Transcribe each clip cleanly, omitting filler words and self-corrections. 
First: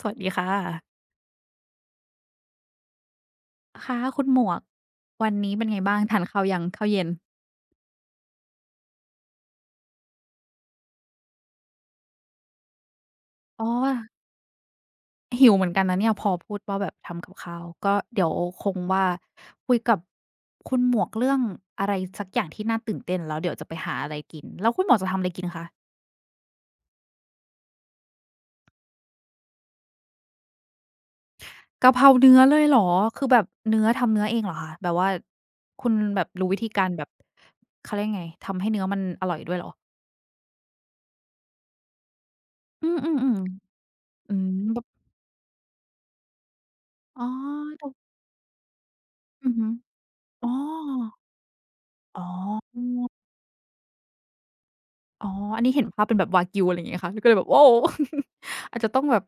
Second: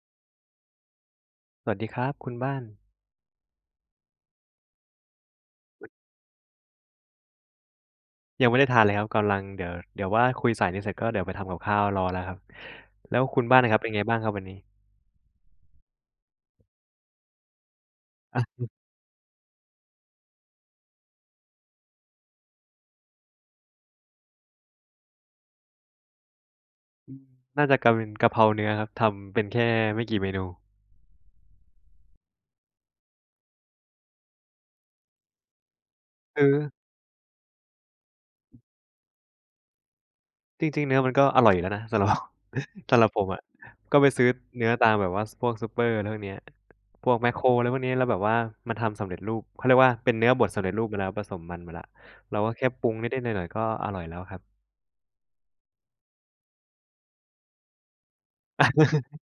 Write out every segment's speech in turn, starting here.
สวัสดีค่ะสวัสดีครับคุณบ้านค่ะคุณหมวก วันนี้เป็นไงบ้างทานข้าวยังข้าวเย็นยังไม่ได้ทานเลยครับกำลังเดี๋ยวว่าคุยสายนี้เสร็จก็เดี๋ยวไปทำกับข้าวรอแล้วครับแล้วคุณบ้านอ๋อน่ะครับเป็นไงบ้างครับวันนี้หิวเหมือนกันนะเนี่ยพอพูดว่าแบบทำกับข้าวก็เดี๋ยวคงว่าคุยกับคุณหมวกเรื่องอะไรสักอย่างที่น่าตื่นเต้นแล้วเดี๋ยวจะไปหาอะไรกิน แล้วคุณหมวกจะทำอะไรกินคะน่าจะกะเป็นกะเพราเนื้อครับทำเป็นแค่ไม่กี่เมนูกะเพราเนื้อเลยเหรอคือแบบเนื้อทำเนื้อเองเหรอคะแบบว่าคุณแบบคืรู้อวิธีการแบบเขาเรียกไงทำให้เนื้อมันอร่อยด้วยเหรอจริงๆเนื้อมันก็อร่อยอยู่แล้วนะสำหรับ อื มสำหรับผมอะๆก็ไปซื้ๆออืมเนื้อแบบตามแบบว่าสพวกซูเปอร์อะไรพวกเนี้ยพวกอ๋แมอคโครอะไรพวกตรนี้งแล้วแบบว่ามันทำสำเร็จรูปอือเขาฮึเรียกว่าเป็นเนื้อบอ๋ดอสำเร็จรูปมาแล้วผสมมันมาแล้วอ๋เราก็แค่ปรุอ งนิดๆหน่อยๆก็อร่อยแล้วครับอ๋ออันนี้เห็นภาพเป็นแบบวากิวอะไรอย่างงี้ค่ะก็เลยแบบโอ้ อาจจะต้องแบบ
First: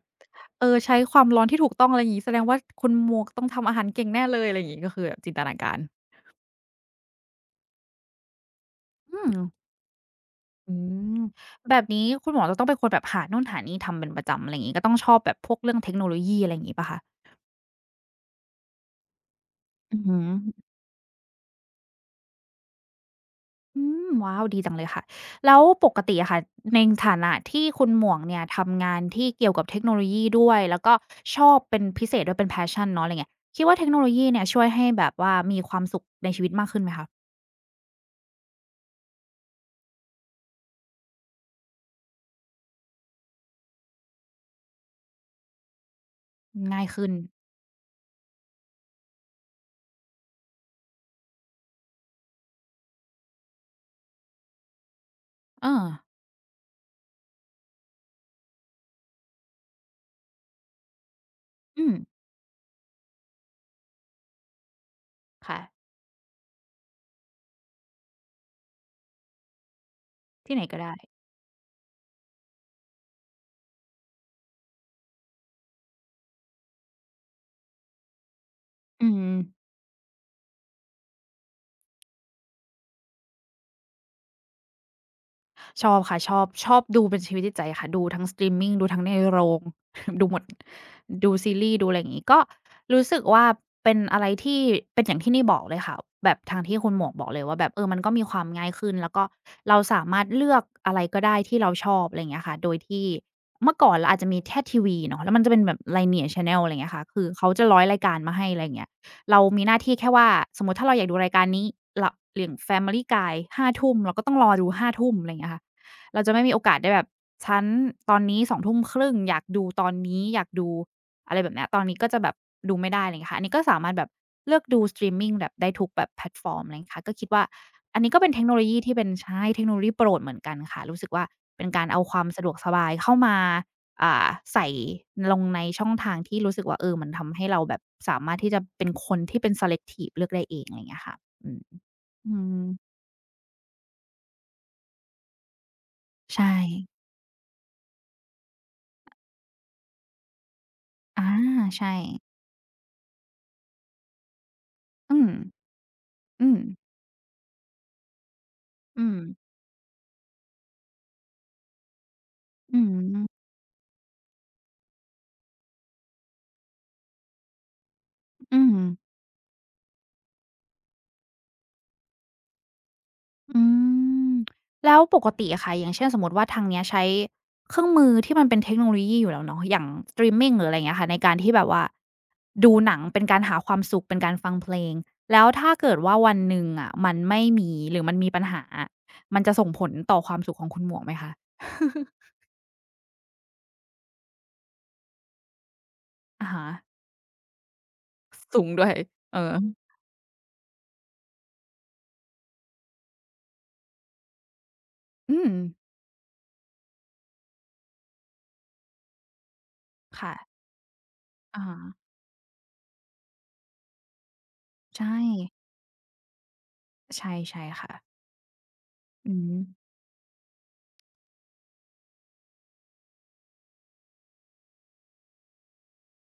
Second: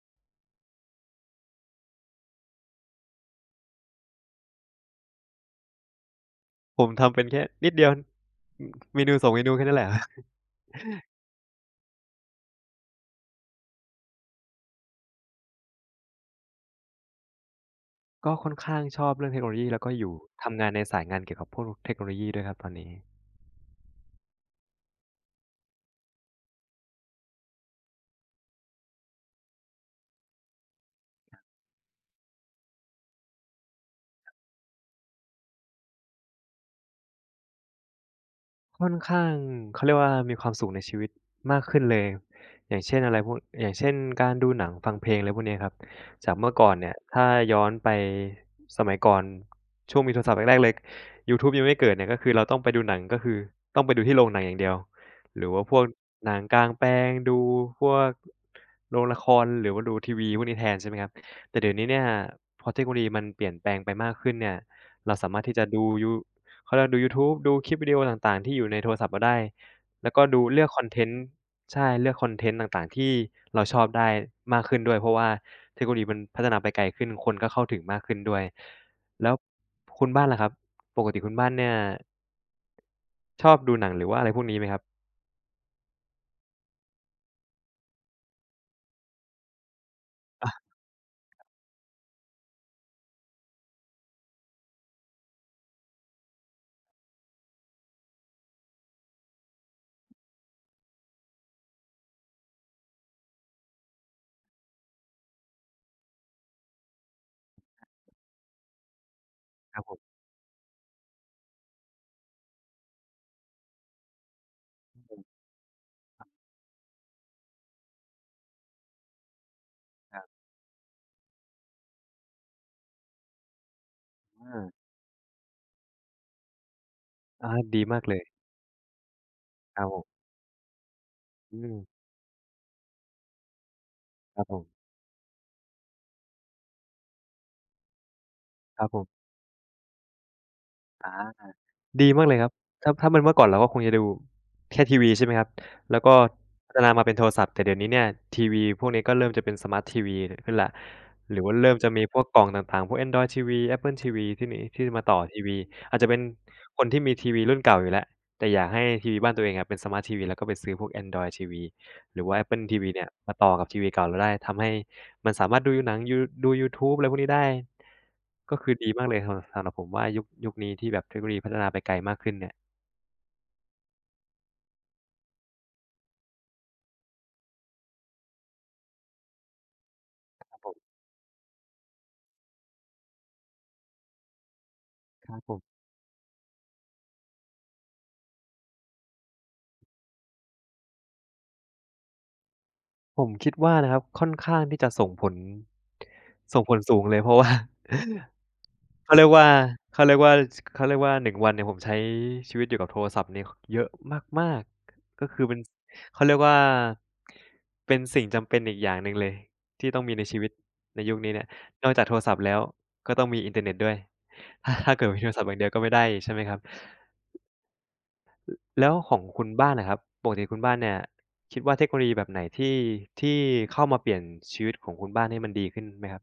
เออใช้ความร้อนที่ถูกต้องอะไรอย่างงี้แสดงว่าคุณหมวกต้องทำอาหารเก่งแน่เลยอะไรอย่างงี้ก็คือแบบจินตนาการผมทำเป็นแค่นิดเดียวอืมเมนูอืสอมงเมนูแค่นั้นแหละ อืมแบบนี้คุณหมอกจะต้องเป็นคนแบบหาโน่นหานี่ทำเป็นประจำอะไรอย่างงี้ก็ต้องชอบแบบพวกเรื่องเทคโนโลยีอะไรอย่างงี้เปล่าคะก็ค่อนข้างชอบเรื่องเทคโนโลยีแล้วก็อืออยู่หือ ทำงานในสายงานเกี่ยวกับพวกเทคโนโลยีด้วยครับตอนนี้ อืมว้าวดีจังเลยค่ะแล้วปกติอะค่ะในฐานะที่คุณหมวกเนี่ยทำงานที่เกี่ยวกับเทคโนโลยีด้วยแล้วก็ชอบเป็นพิเศษด้วยเป็น passion เนาะอะไรเงี้ยคิดว่าเทคโนโลยีเนี่ยช่วยให้แบบว่ามีความสุขในชีวิตมากขึ้นไหมคะค่อนข้างเขาเรียกว่ามีความสุขในชีวิตมากขึ้นเลยอย่างเช่นอะไรพวกอย่างเช่นการดูหนังฟังเพลงอะไรพวกเนี้ยครับจากเมื่อก่อนง่ายเนี่ยขึ้นถ้าย้อนไปสมัยก่อนช่วงมีโทรศัพท์แรกๆเลยยูทูบยังไม่เกิดเนี่ยก็คือเราต้องไปดูหนังก็คือต้องไปดูที่โรงหนังอย่างเดียวหรือว่าเอพวกอหนังกลางแปลงดูพวกโรงละครหรือว่าดูทีวีพวกนี้แทนใช่ไหมครับแต่เดี๋ยวอืนี้มเนี่ยพอเทคโนโลยีมันเปลี่ยนแปลงไปมากขึ้นเนี่ยเราสามารถที่ค่ะจะดูยู เขาเรียกว่าดูยูทูบดูคลิปวิดีโอต่างๆที่อยู่ในโทรศัพท์เราได้แล้วก็ดูที่ไหเลืนอกก็คอนได้เทนต์ใช่เลือกคอนเทนต์ต่างๆที่เราชอบได้มากขึ้นด้วยเพราะว่าเทคโนโลยีมันพัฒนาไปไกลขึ้นคนก็เข้าถึงมากขึ้นด้วยอืม แล้วคุณบ้านล่ะครับปกติคุณบ้านเนี่ยชอบดูหนังหรือว่าอะไรพวกนี้ไหมครับชอบค่ะชอบชอบดูเป็นชีวิตจิตใจค่ะดูทั้งสตรีมมิงดูทั้งในโรง ดูหมดอาดูซีรีส์ดูอะไรอย่างงี้ก็รู้สึกว่าเป็นอะไรที่เป็นอย่างที่นี่บอกเลยค่ะแบบทางที่คุณหมวกบอกเลยว่าแบบเออมันก็มีความง่ายขึ้นแล้วก็เราสามารถเลือกอะไรก็ได้ที่เราชอบอะไรอย่างเงี้ยค่ะโดยที่เมื่อก่อนเราอาจจะมีแค่ทีวีเนาะแล้วมันจะเป็นแบบ Linear Channel อะไรอย่างเงี้ยค่ะคือเขาจะร้อยรายการมาให้อะไรอย่างเงี้ย เรามีหคน้ารับผที่แค่มว่าสมมุติถ้าเราอยากดูรายการนี้เราอย่าง Family Guy ห้าทุ่มเราก็ต้องรอดูห้าทุ่มอืมอะไรอย่างเงี้ยค่ะเราจะไม่มีโอกาสได้แบบฉันตอนนี้สองทุ่มครึ่งอยากดูตอนครันี้อยาบกดูอะไรแบบเนี้ยตอนนี้ก็จะแบบดูไม่ได้อะไรอย่างเงี้ยค่ะอันนี้ก็สามารถแบบเลือกอาดูสตรีมมิงแบบได้ทุกแบบแพลตฟอร์มอะไรอย่างเงี้ยค่ะก็คิดว่าอาดีอัมานกนี้เลก็ยเป็นเทคโนโลยีที่เป็นใช่เทคโนคโลรับยีผโปรดมเหมือนกันค่ะรู้สึกว่าอืเป็นมการเอาความสะดวกสบายเข้ามา อ่าครับผใส่มลงในช่องทางที่รู้สึกว่าเออมันทำให้เราแบบสามารถที่จะครัเป็บนผคนมที่เป็น selective เลือกได้เองอะไรอย่างเงี้ยอา ค่ะอืมดีมากเลอืยครับ มถ้าถ้ามันเมื่อก่อนเราก็คงจะดูแค่ทีวีใช่ไหมครับ แล้วก็ใช่พัฒนามาเป็นโทรศัพท์แต่เดี๋ยวนี้เนี่ยทีวีพวกนี้ก็เริ่มจะเป็นสมาร์ตทีวีขึ้นแล้วอาหรือว่าเริ่มจะใช่มีพวกกล่องต่างๆ พวก Android ทีวี Apple ทีวีที่นี้ที่มาอืต่อมทีวีอาจจะเป็นอืมคนที่มีทีวีรุ่นเก่าอยู่แล้วแต่อยากให้อืทีมวีบ้านตัวเองอะเป็นสมาร์ตทีวีแล้วก็ไปซื้อพวก Android ทีวีหรือว่า Apple ทีอืวีเนี่ยมามต่อกับทีวีเก่าเราได้ทำให้ มันสามารถดูหนังยูดูยูทูบอะไรพวกนี้ได้ก็อืคือม ดีมากเลยสำหรับสำหรับผมว่ายุคนี้ที่แบบเทคโนโลยีพัฒนาไปไกลมากขึ้นเนี่ยอืมแล้วปกติอะค่ะอย่างเช่นสมมติว่าทางเนี้ยใช้เครื่องมือที่มันเป็นเทคโนโลยีอยู่แล้วเนาะอย่างสตรีมมิคงรับหรืผออะมไรอย่างเงี้ยค่ะในการที่แบบว่าดูหนังเป็นการหาความสุขเป็นการฟังเพลงครับแล้วผถ้าม เกิดว่าวันหนึ่งอะมันไม่มีหรือมันมีปัญหาอะมันจะส่งผลต่อความสุขของคุณหมวกไหมคะ ผมคิดว่านะครับค่อนข้างที่จะส่งผลอะฮะสูงเลยเพราะว่า สูงด้วยเขาเรียกเออว่าเขาเรียกว่าชเขาเรียกว่า1 วันเนี่ยผมใช้ชีวิตอยู่กับโทรศัพท์เนี่ยคเยอะมากๆก็อืคือมเป็นเขาเรียกว่าเป็นสิ่งจำเป็นอีกอย่างหนึ่งเลยที่ต้องมีในค่ะชีวิตในยุคนี้เนี่ยอะฮะนอกจากโทรศัพท์แล้วก็ต้องมีอินเทอร์เน็ตด้วยถ้าถ้าเกิดใช่มีโทรศัพท์อย่างเดียวก็ไม่ได้อีกใช่ไหมครับ ใช่ค่ะแล้วของอืคุณม บ้านนะครับปกติคุณบ้านเนี่ยคิดว่าเทคโนโลยีแบบไหนที่ที่เข้ามาเปลี่ยนชีวิตของคุณบ้านให้มันดีขึ้นไหมครับ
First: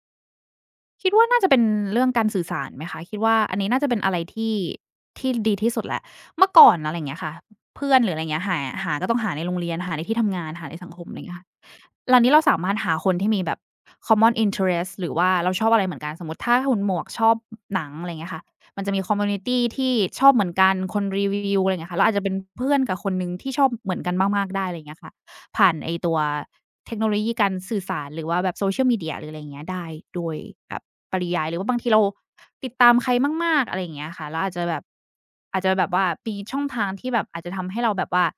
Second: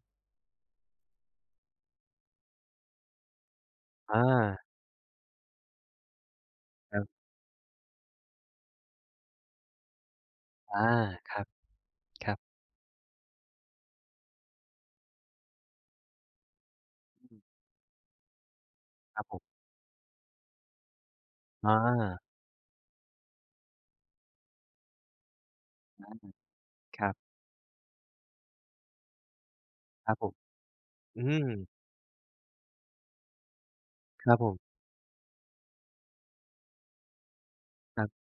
คิดว่าน่าจะเป็นเรื่องการสื่อสารไหมคะคิดว่าอันนี้น่าจะเป็นอะไรอาที่ดีที่สุดแหละเมื่อก่อนอะคไรรัอย่างเงี้บยค่ะเพื่อนหรืออะไรอย่างเงี้ยหาก็ต้องหาในโรงเรียนหาในที่ทำงานหาในอาสังคมอะไรอย่างคเงี้ยรับค่ะตอนคนี้รับเราสามารถหาคนที่มีแบบ common interest หรือว่าเราชอบอะไรเหมือนกันสมมุติถ้าคุณหมวกชอบอืมหนังอะไรอย่างเงี้ยค่ะมันจะมีคอคมรับมิวผนิมตีที่ชอบเหมือนกันคนรีวิวออะไรอย่างเงี้ยค่ะเราอาจจะาเป็นเพื่อนกับคนหนึ่งที่ชอบเหมือนกันมากๆได้อะไรอย่างเงี้ยค่ะ ผ่านไอ้ตัวเทคคโนรัโลบยีการสื่อสารหรือว่าแบบ Social Media หรืออะไรอย่างเงี้ยได้ครับโดผมยแบบปอืริยามยหรือว่าบางทีเราติดตามใครมาก ๆอะไรอย่างเงี้ยคค่ะรับเราผอาจจะแบมบอาจจะแบบว่ามีช่องทางที่แบบอาจจะทำให้เราคแบรับว่าบ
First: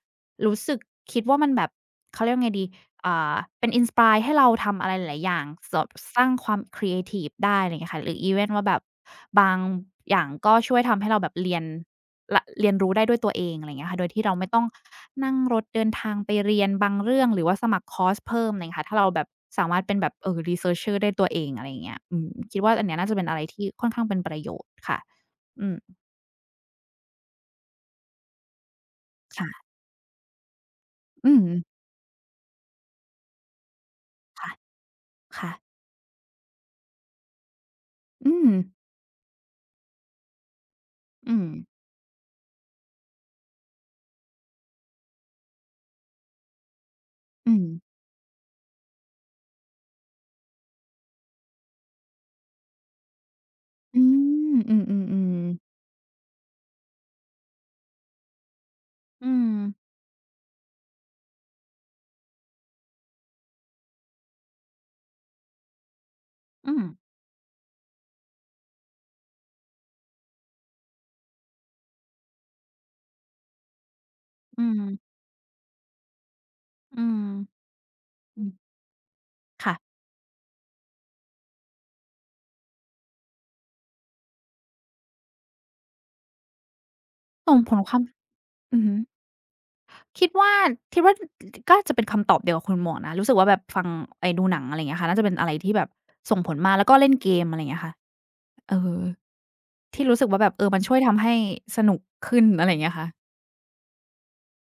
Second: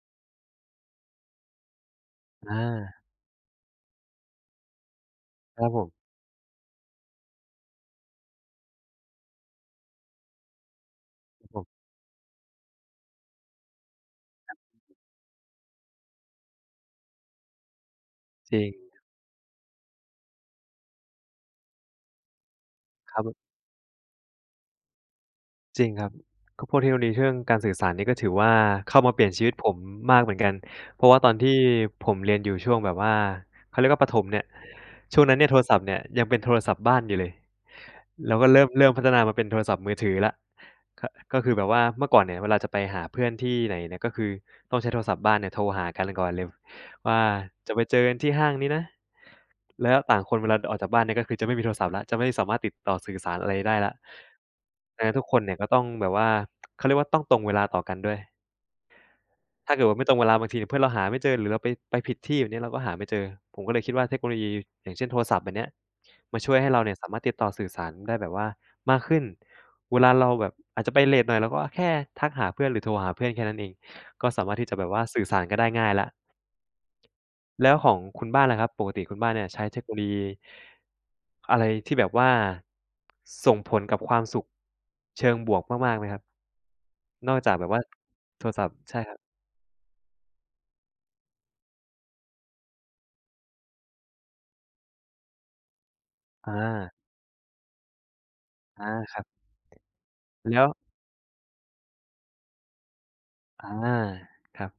รู้สึกคิดว่ามันแบบเขาเรียกว่าไงอาดีอ่าเป็น inspire ให้เราทำอะไรหลายๆอย่างครับสผมสร้างความครีเอทิฟได้อะไรอย่างเงี้ยค่ะหรืออีเวนต์ว่าแบบบางอย่างก็ช่วยทำให้เราแบบครับผมรเรียนรู้ได้ด้วยตัวเองอะไรอย่างเงี้ยค่ะโดยที่เราไม่ต้อง นั่งรถเดินทางไปเรียนบางเรื่องหรือว่าสมัครคอร์สเพิ่จมริน่างงเงี้ยค่ะถ้าเราแบบสามารถเป็นแบบresearcher ได้ตัวเองอะไรอย่างเงี้ยอืมคิดว่าอันเนี้ยน่าคจะเป็นอะไรรับ ที่ค่อนข้างเป็นประโยชน์ค่ะอืมจริงครับก็พวกเทคโนโลยีเรื่องการสื่อสารนี่ก็ถือว่าเข้ามาเปลี่ยนชีวิตผค่ะมมากเหมือนกันเพราะว่าตอือนมที่ผมเรียนอยู่ช่วงแบบว่าเขาเรียกว่าประถมเนี่ยค่ะช่วงนั้นเนี่ยค่ะโทรศัพท์เนี่ยยังเป็นโทรศัพท์บ้านอยู่เลยอืแล้วก็มเริ่มพัฒนามาเป็นโทรศัพท์มือถือแล้วก็อืก็มคือแบบว่าเมื่อก่อนเนี่ยเวลาจะไปหาเพื่อนที่ไหนเนี่ยก็คือต้องใช้โทรศัพท์บ้านเนี่ยโทรหากันก่อนเลย ว่าอืมจะไปเจอกันที่ห้างนี้นะแล้วต่างคนเวลาออกจากบ้านเนี่ยก็คือจะไม่มีโทรศัพท์แล้วจะไม่สามารถติดต่อสื่อสารอะไรได้แล้วอืมอืดังนั้นทุกคมนเนี่ยๆก็ๆต้องแบบว่าเขาเรียกว่าต้องตรงเวลาต่อกันด้วย อืมถ้าเกิดว่าไม่ตรงเวลาบางทีเพื่อนเราหาไม่เจอหรือเราไปผิดที่แบบนี้เราก็หาไม่เจอผมก็เลยคิดว่าเทคโนโลยีอย่างเช่นโทรศัพท์แบบเนี้ยมันช่วยให้อืเรามเนี่ยสามารถติดต่อสื่อสารได้แบบว่ามากขึ้นเวลาเราแบบอาจจะไปเลตหน่อยเราก็แค่ทักหาเพื่อนหรือโทรหาเพื่อนแค่นั้นเองก็สามารถอืที่จะมแบบว่าสื่อสารกันได้ง่ายแล้ว อืมแล้วของคุณอืบ้านมล่ะครับปกติคุณบ้านเนี่ยใช้เทคโนค่ะโลยีอะไรที่แบบว่าส่งผลกับความสุขเชิงบวกมากๆไหมครับนอกจากส่งแบบผลว่าความโทรศัพท์อือฮึ ใช่ครับคิดว่าคิดว่าก็จะเป็นคำตอบเดียวกับคุณหมวกนะรู้สึกว่าแบบฟังไอ้ดูหนังอะไรอย่างเงี้ยค่ะน่าจะเป็นอะไรที่แบบส่งผอาลมากแล้วก็เล่นเกมอะไรอย่างเงี้ยค่ะเอออาครับที่รู้สึกว่าแบบแล้เอวอมันช่วยทำให้สนุกขึ้นอะไรอย่างเงี้ยค่ะอาครับ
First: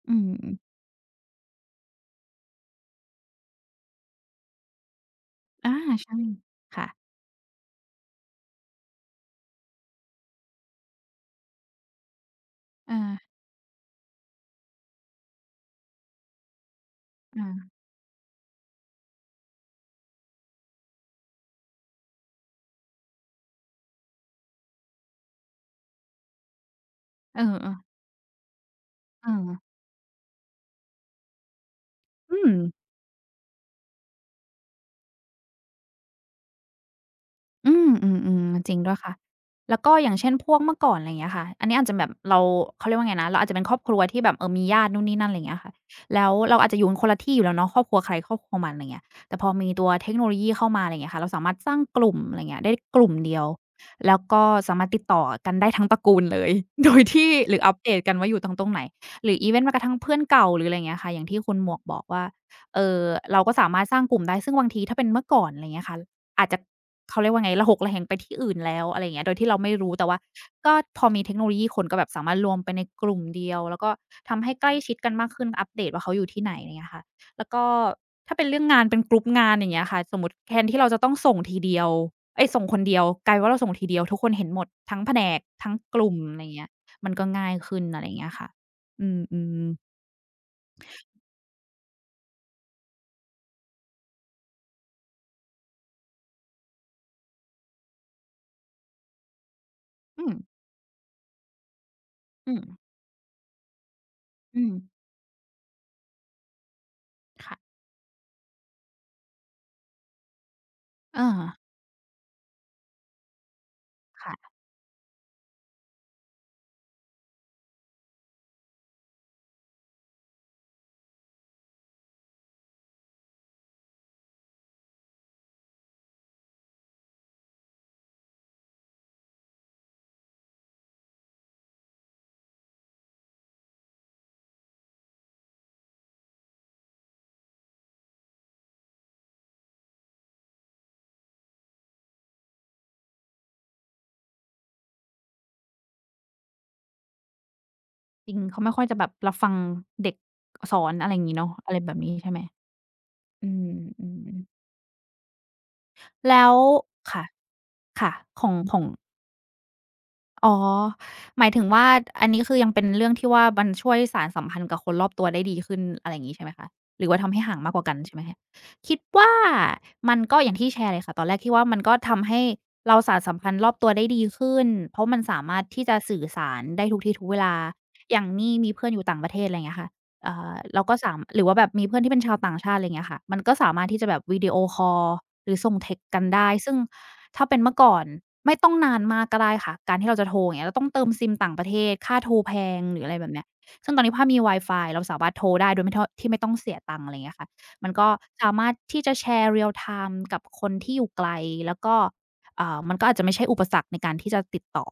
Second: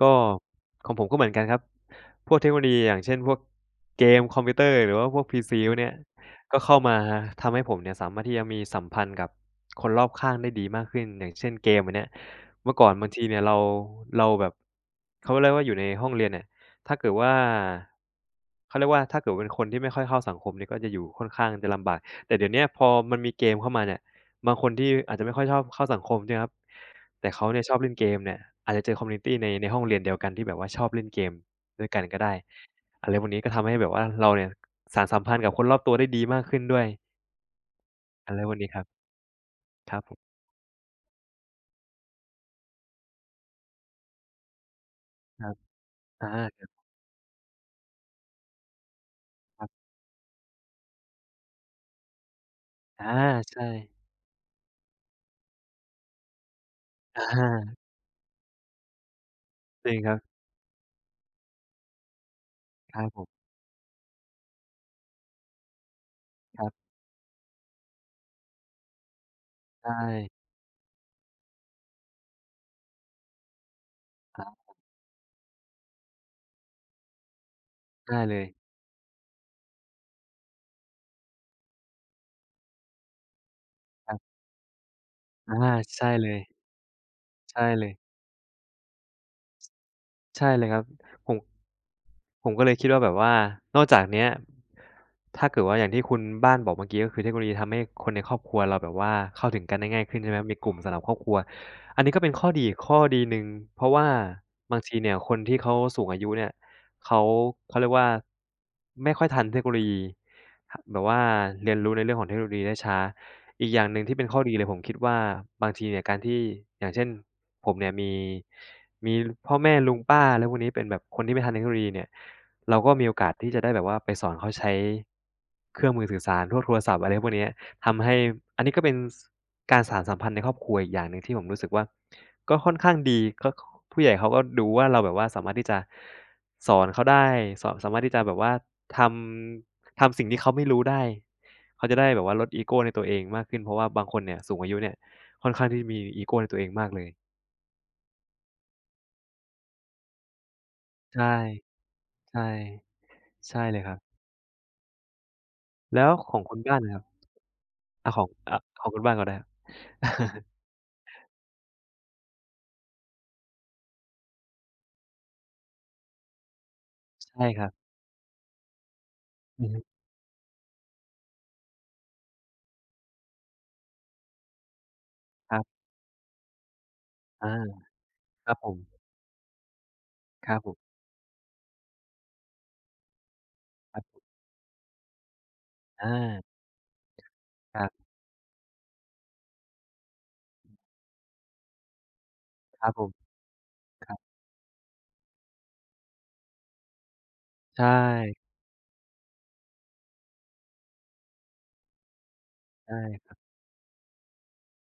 ก็อืมของผมก็เหมือนกันครับ พวกเทคโนโลยีอย่างเช่นพวกเกมคอมพิวเตอร์หรือว่าพวกพีซีพอาวกเนี้ยใช่ก็เข้าค่ะมาทำให้ผมเนี่ยสามารถที่จะมีสัมพันธ์กับคนรอบข้างได้ดีมากขึ้นอย่างเช่นเกมอันเนี้ยเมื่อก่อนอาบางทีเนี่ยเราแบบเขาเรียกว่าอยู่ในห้องเรียนเนี่ยถ้าเกิดว่าเขาเรียกว่าถ้าเกิดเป็นคนที่ไม่ค่อยเข้าสังคมเนี่ยก็จะอยู่ค่อนข้างจะลำบากแต่เดี๋ยวเนี้ยพอมันมีเกมเข้ามาเนี่ย บางคนที่อาจจะไม่ค่อยชอบเข้าสังคมใช่ไหมครับแต่ๆเอเขาเนี่ยอชอบๆเล่นเกมเนี่ยอาจจะเจอคอมมิวนิเอตีในอห้องเรียนเดียวกันที่แบบว่าชอบเล่นเกมด้วยกันก็ได้อืม อะไรพวกนี้ก็ทำให้แบบว่าเราเนี่ยสานสัมพันธ์กับคนรอบตัวได้ดีมากขึ้นด้วยอืมอือะไรมพวๆกนี้จคริงรับด้วยค่ะแล้วคก็รับอผย่างเช่มนพวกเมื่อก่อนอะไรอย่างเงี้ยค่ะอันนี้อาจจะแบบเราเขาเรียกว่าไงนะเราอาจจะเป็นครอบครัวที่แบบเออมีญาตินู่นนี่นั่นอะไรคอย่างรับเงี้ยค่ะแล้อาวเราคอาจจะอรยู่กันคนละที่อยู่แล้วเนาะครอบครัวใครครอบครัวมันอะไรอย่างเงี้ยแต่พอมีับตัวเทคโนโลยีเข้ามาอะไรอย่างเงี้ยค่ะเราสามารถสร้างกลุ่มอะไรอย่างเงี้ยได้กอาลุ่มเดียวใช่แล้วก็สามารถติดต่อกันได้ทั้งตระกูลเลย โดยอที่หรืออัปาเดตกันว่าอยู่ตรงไหนหรืออีเวนต์แม้กระจทั่ริงงครัเพื่อนบเก่าหรืออะไรอย่างเงี้ยค่ะอย่างที่คุณหมวกบอกว่าเอ่คอรับผเรามก็สามารถสร้างกลุ่มได้ซึ่งบางทีถ้าเป็นเมื่อก่อนอะไรอย่างเงี้ยค่ะอาจจะ ครับเขาเรียกว่าไงระหกระแหงไปที่อื่นแล้วอะไรอย่างเงี้ยโดยที่เราไม่ใชรู้แต่ว่า่ก็พอมีเทคโนโลยีคนก็แบบสามารถรวมไปในกลุ่มเดียวแล้วก็คทำรัให้ใกล้บชิดกันมากขึ้นอัปเดตว่าเขาอยู่ที่ไหนอะไรอย่างเงี้ยค่ะแล้วก็ได้เลถ้าเป็ยนเรื่องงานเป็นก r ุ u p งานอย่างเงี้ยค่ะสมมุติแทนที่เราจะต้องส่งทีเดียวเอ๊ยส่งคนเดียวกลายเป็นว่าเราส่งทีเดียวครัทุกคบนเห็นหมดทั้งแผนกอาทั้งกใช่ลุ่มเลอะยไรอย่างเงี้ยมันก็ง่ายใช่ขึ้เลนยอะไรอย่างเงี้ยค่ะอืมๆใช่เลยครับผม ผมก็เลยคิดว่าแบบว่านอกจากเนี้ยถ้าเกิดว่าอย่างที่คุณบ้านบอกเมื่อกี้ก็คือเทคโนโลยีทำให้คนในครอบครัวเราแบบว่าเข้าถึงกันได้ง่ายขึ้นอืใช่ไหมมมีกลุ่มสำหรับครอบครัวอันนี้ก็เป็นข้ออืดีมอีกข้อดีหนึ่งเพราะว่าอืมบางทีเนี่ยคนที่เขาสูงอายุเนี่ยเขาค่ะเขาเรียกว่าไม่ค่อยทันเทคโนโลยีหแบบเอว่าอเรียนรู้ในเรื่องของเทคโนโลยีได้ช้าอีกอย่างหนึ่งที่เป็นข้อดีค่ะ เลยผมคิดว่าบางทีเนี่ยการที่อย่างเช่นผมเนี่ยมีพ่อแม่ลุงป้าอะไรพวกนี้เป็นแบบคนที่ไม่ทันเทคโนโลยีเนี่ยเราก็มีโอกาสที่จะได้แบบว่าไปสอนเขาใช้เครื่องมือสื่อสารพวกโทรศัพท์อะไรพวกเนี้ยทำให้อันนี้ก็เป็นสการสานสัมพันธ์ในครอบครัวอีกอย่างหนึ่งที่ผมรู้สึกว่าก็ค่อนข้างดีก็คผู้ใหญ่เขาก็ดูว่าเราแบบว่าสามารถที่จะสอนเขาได้สอนสามารถที่จะแบบว่าททำสิ่งที่เขาไม่รู้ได้เขาจะได้แบบว่าลดอีโกในตัวเองมากขึ้นเพราะว่าบางคนเนี่ยสูงอายุเนี่ยค่อนข้างที่จะมีอีโกในตัวเองมากเลยจริงเขาไม่ค่อยจะแบบรับฟังเด็กสอนอะไรใช่งี้เนาะอะไรแบบนี้ใช่ไหมใช่ อืใช่เลยครับมๆแล้วของแล้คุวณบ้านนะครับค่ะค่ะของขอขง องคุณบ้านก่อนได้ครับ อ๋อหมายถึงว่าอันนี้คือยังเป็นเรื่องที่ว่ามันช่วยสานสัมพันธ์กับคนรอบตัวได้ดีขึ้นอะไรอย่างงี้ใช่ไหมคะหรือว่าทำให้ใช่ห่างครับมากกว่ากันใช่ไหมคะคิดว่าอือฮึมันก็อย่างที่แชร์เลยค่ะตอนแรกที่ว่ามันก็ทำให้เราสานสัมพันธ์รอบตัวได้ดีขึ้นเพราะมันสาคมารัรถบที่จะสื่อสารได้ทุกที่ทุกเวอาลาอย่างคนี่รับผมีมเพื่อนอยู่ต่างประเทศอะไรอย่างเงี้ยค่ะครับผมเราก็สามหรือว่าแบบมีเพื่อนที่เป็นชาวต่างชาติอะไรอย่างเงี้ยค่ะมันก็สามารถคที่จะแบรับบวิดีโอคอลหรือส่ง text อากันได้ซึ่ง ถ้าเป็นเมื่คอรัก่อนบไม่ต้องนานมากก็ได้ค่ะการที่เราจะโทรอย่างเงี้ยเราต้องเติมซิมต่างประเทศค่าโทรแพงครับหผรือมอะไรแบบเนี้ยซึ่งตอนคนี้รับถ้ามีวายฟายเราสามารถโทรได้โดยไม่ทอที่ไม่ต้องเสียตังค์อะไรเงี้ยค่ะใช่มันก็สามารถที่จะแชร์ real time กับคนที่อยู่ไกลแล้วก็อ่ามัใช่นก็อาจจะครัไม่ใช่บอุปสรรคในการที่จะติดต่อ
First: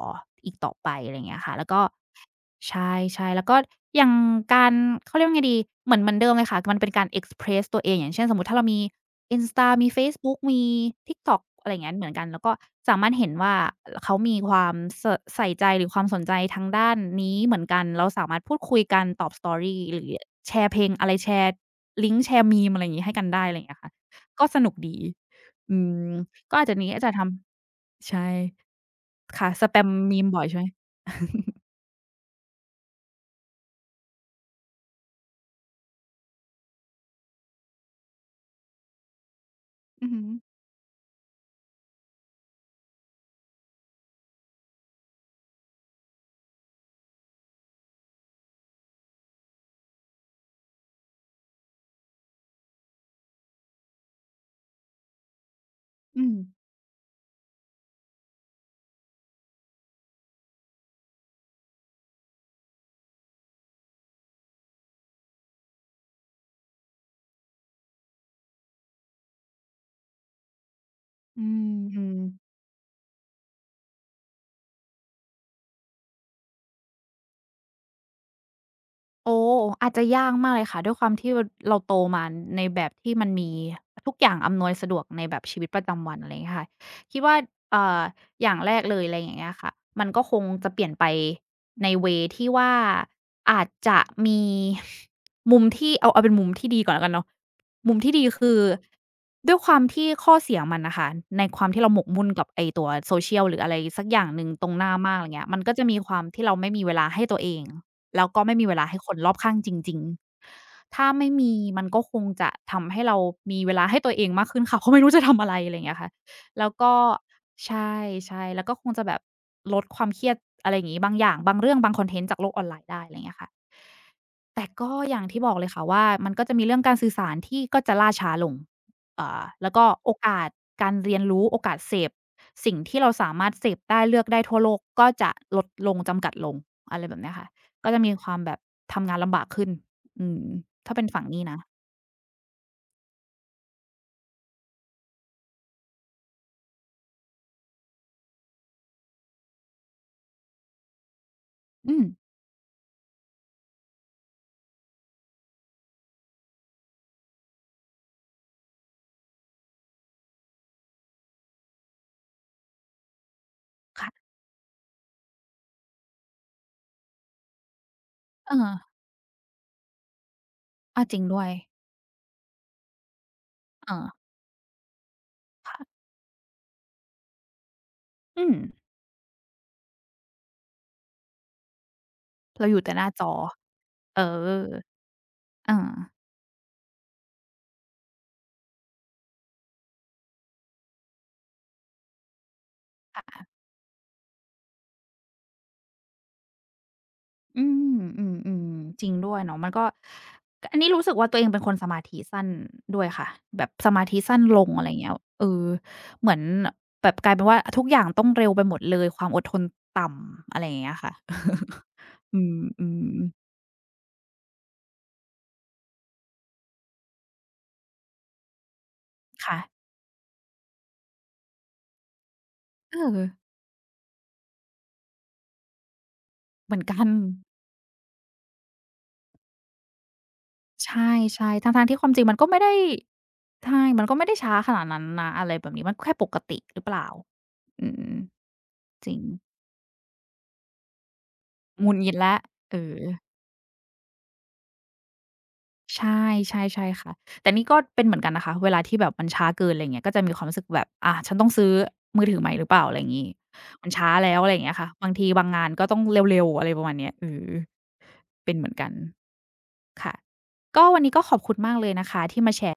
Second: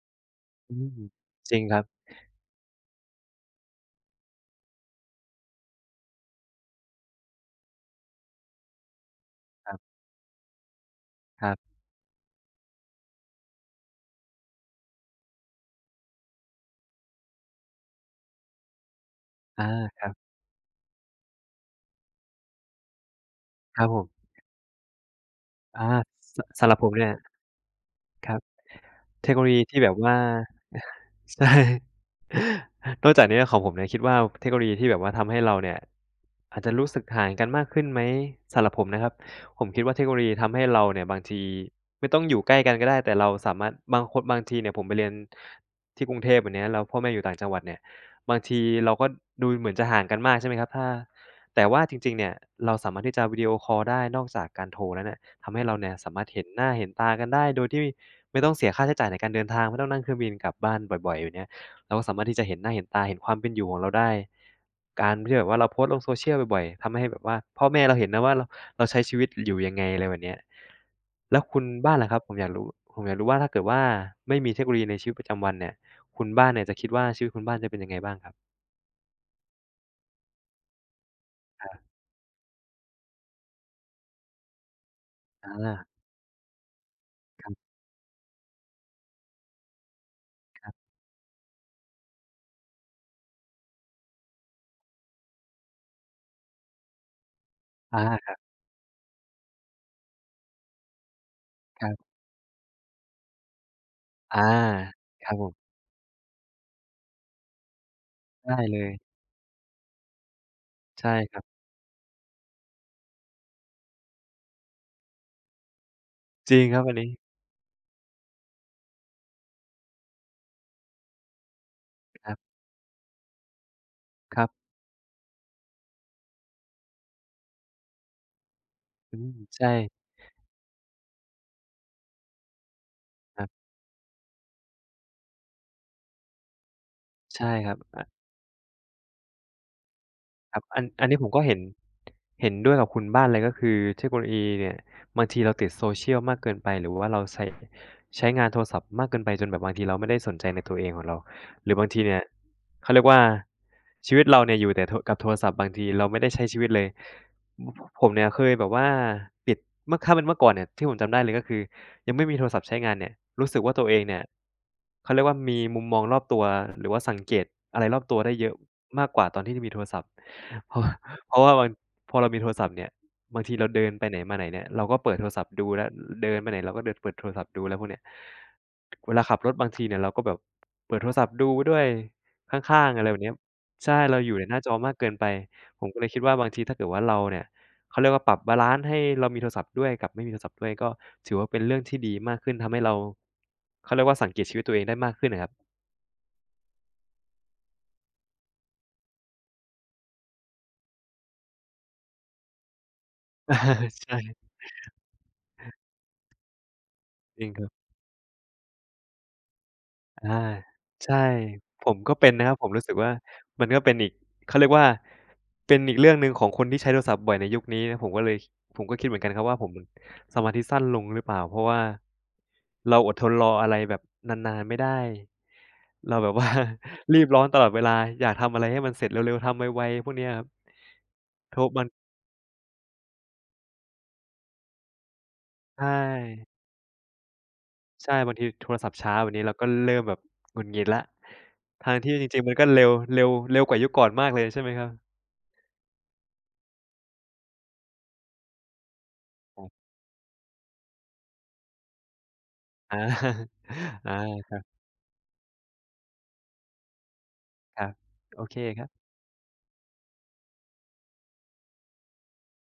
อีกต่ออืมไปอะไรเงี้ยจค่ะริงแล้วครัก็ บใช่ๆแล้วก็อย่างการเขาเรียกว่าไงดีเหมือนเดิมเลยค่ะมันเป็นการเอ็กซ์เพรสตัวเองอย่างเช่นสมมุติถ้าเรามี Insta ครัมีบเฟซบุ๊กมี TikTok ครัอะบไรอย่างเงี้ยเหมือนกันแล้วก็สามารถเห็นว่าเขามีความสใส่ใจหรือความสนใจทางด้านนี้เหมือนกันเราสามารถพูดคุยกันตอบ อา Story หครืรัอบแชร์เพลงอะไรแชร์ลิงก์แชร์ meme อะไรอย่างงี้ให้กันได้อะไรอย่างเงี้คยรับค่ะผมก็สนุกดีอือามสก็อาจสำหจะรับผนี้มอาจเนี่ยจะทำคใช่รับ เทคโนโลค่ะยีสแปที่แบม บว่า meme บ่อยใช่ไหม ใช่นอกจากนี้ของผมเนี่ยคิดว่าเทคโนโลยีที่แบบว่าทำให้เราเนี่ยอาจจะรู้สึกห่างกันมากขึ้นไหมสำหรับผมนะครับผมคิดว่าเทคอืโนอโลฮึยีทำให้เราเนี่ยบางทีไม่ต้องอยู่ใกล้กันก็ได้แต่เราสามารถบางคนบางทีเนี่ยผมไปเรียนที่กรุงเทพแบบเนี้ยแล้วพ่อแม่อยู่ต่างจังหวัดเนี่ยบางทีเราก็ดูเหมือนจะห่างกันมากใช่ไหมครับถ้าแต่ว่าจริงๆเนี่ยเราสามารถที่จะวิดีโอคอลได้นอกจากการโทรแล้วเนี่ยทำให้เราเนี่ยสามารอืถม เห็นหน้าเห็นตากันได้โดยที่ ไม่ต้องเสียค่าใช้จ่ายในการเดินทางไม่ต้องนั่งเครื่องบินกลับบ้านบ่อยๆอยู่เนี้ยเราก็สามารถที่จะเห็นหน้าเห็นตาเห็นความเป็นอยู่ของเราได้การที่แบบว่าเราโพสต์ลง social บ่อยๆทำให้แบบว่าพ่อแม่เราเห็นนะว่าเราใช้ชีวิตอยู่ยังไงอะไรแบบเนี้ยแล้วอืคุณบ้านล่ะครับผมอยากมรู้ผมอยากรู้ว่าถ้าเกิดว่าไม่มีเทคโนโลยีในชีวิตประจำวันเนี่ยคุณบ้านเนี่ยจะคิดว่าชีวิตคุณบ้านจะเป็นยังไงบ้างครับโอ้อาจจะยากมากเลยค่ะด้วยความที่ครัเราบโตมาในแบบที่มันมีทุกอย่างอำนวยสะดวกในแบบอชีวิตปาระจำวันอะไรอย่างเงี้ยค่ะคิดว่าคเอ่ออย่างแรกเลยอะไรอย่างเงี้ยค่ะมันก็คงจะรับเปลี่ยนไปในเวย์ที่ว่าอาจจะมีมุมที่เอาเป็นมุมที่ดีก่อนแล้วกันเนาะๆมุอามที่ดีคคือด้วยความที่ข้อเสียมันน่ะค่ะในความที่รเราหมกับมุ่นกับไอ้ตัว social หรืออะไรสักอย่างๆหอานึ่งตรงหน้ามากอะคไรรับผเงี้ยมันมก็จะมีความที่เราไม่มีเวลาให้ตัวเอง แล้วก็ได้ไม่มีเวเลลายให้คนรอบข้างจริงๆ ถ้าใช่ไม่ครัมีบมันก็คงจะทำให้เรามีเวลาให้ตัวเองมากขึ้น ค่ะเพราะไม่รู้จะทำอะไรอะไรอย่างเงี้ยค่ะจริงแล้วครับก็อันนี้ใช่ๆแล้วก็คงจะแบบลดความเครียดอะไรอย่างงี้บางอย่างบางเรื่องบางคอนเทนคต์รัจากโลบกออนไลน์ได้อะไรอย่างเงี้ยค่ะครัแต่บก็อย่างที่บอกเลยค่ะว่ามันก็จะมีเรื่องการสื่อสารที่ก็จะล่าช้าลงอืมอ่าใช่แล้วก็โอกาสการเรียนรู้โอกาสเสพสิ่งที่เราสาครัมารถบ เสพได้เลือกได้ทั่วโลกก็จะลดลงจำกัดลงอะไรแบบเนี้ยใช่ค่ะครับก็อ จะมีความแบบทำงานลำบากขึ้น อืมครับอันถ้าเป็อันนนี้ฝั่ผงมก็นี้เห็นะนเห็นด้วยกับคุณบ้านเลยก็คือเทคโนโลยีเนี่ยบางทีเราติด social มากเกินไปหรือว่าเราใช้งานโทรศัพท์มากเกินไปจนแบบบางทีเราไม่ได้สนใจในตัวเองของเราหรือบางอืทีมเนี่ยเขาเรียกว่าชีวิตเราเนี่ยอยู่แต่โทกับโทรศัพท์บางทีเราไม่ได้ใช้ชีวิตเลยอผมเนี่ยเคยแบบว่าปิดเมื่อถ้าเป็นเมื่อก่อนเนี่ยที่ผมจำได้เลยก็คือยังไม่มีโทรศัพท์ใช้งานเนี่ยรู้สึกว่าตัวเองเนี่ยค่ะเขาเรียกว่ามีมุมมองรอบตัวหรือว่าสังเกตอะไรรอบตัวได้เยเออะอมากกว่าตอนที่มีโทรศัพท์ เพราะ อ้อจริง เพด้ราะวยว่าบางพอเรามีโทรศัพท์เนี่ยบางทีเราเดิเอนไปอไหนมาไหนเนี่ยเราก็เปิดโทรศัพท์ดูแล้วค่ะเดินไปไหนเราก็เดินเปิดโทรศัพท์ดูแล้วพวกเนี้ยอืมเวลาขับรถบางทีเนี่ยเราก็แบบเปิดโทรศัพท์ดูไปด้วยขเราอยู่้างแต่ๆหอะไรน้าแบบจเนี้อยใช่เราเออยู่ในหน้าจออมากเกินไปอาผมก็เลยคิดว่าบางทีถ้าเกิดว่าเราเนี่ยเขาเรียกว่าปรับบาลันซ์ให้เรามีโทรศัพท์ด้วยกับไม่มีโทรศัพท์ด้วยก็ถือว่าเป็นเรื่องที่ดีมากขึ้นทำให้เราเขาเรียกว่าสังเกตชีวิตตัวเองได้มากขึ้นอะครับ อืมอืมๆจริงด้วยเนาะมันก็กอันนี้รู้สึกว่าตัวเองเป็นคนสมาธิสั้นด้วยค่ะแบ อาบสมาใช่ธิสั้นลงอะไรอย่างเงี้ยเออเหมือนแบบกลายจเป็รินงว่าครับ ทุกอย่างต้องเร็วไปหมดเลยความอดทนต่อาำอะไรอย่างเงี้ยค่ะ ใช่ผมก็เป็น อืนะครับผมรู้สึกว่ามๆมันก็เป็นอีกเขาเรียกว่าเป็นอีกเรื่องหนึ่งของคนที่ใช้โทรศัพท์บ่อยในยุคนี้นะผมก็เลยผมก็คิดเหมือนกันครับว่าค่ะผมสมาธิสั้นลงหรือเปล่าเพราะว่าเอเราอดอทนรออะไรแบบนานๆไม่ได้เราแบบว่า เหมือนกัน รีบร้อนตลอดเวลาอยากทำอะไรให้มันเสร็จเร็วๆทำไวๆพวกเนี้ยครับใช่โทรๆมัทั้นงๆที่ความจริงมันก็ไม่ได้ ใช่มันก็ไม่ได้ช้าขนาดนั้นนะอะไรแบบใชนี้มันก็แค่ปก่ติหรือเปล่าอืใช่มบางทีโทรศัพท์จช้าริงแบบนี้เราก็เริ่มแบบหงุดหงิดแล้วหทั้งุงดหงิที่ดจแล้วริงๆมันก็เอเร็วอเร็วเร็วกว่ายุคก่อนมากเลยใช่ไหมครับ ใช่ใช่ใช่ค่ะแต่นี่ก็เป็นเหมือนกันนะคะเวลาที่แบบมันช้าครัเกิบนอะไรอย่างเงี้ยก็จะมีความรู้สึกแบบอาฉันต้องซื้อมือถือใหม่หรือเปล่าอะอา ไรอย่างงี้มันช้าแล้วอะ ไรอาอย่างเงี้ยค่ะบางทีบางงานก็ต้องเร็วๆอะไรประมาณเนี้ยเออครับโอเป็เคนเหมือนครักันบค่ะก็วันนี้ก็ขอบคุณมากเลยนะคะที่มาแชร์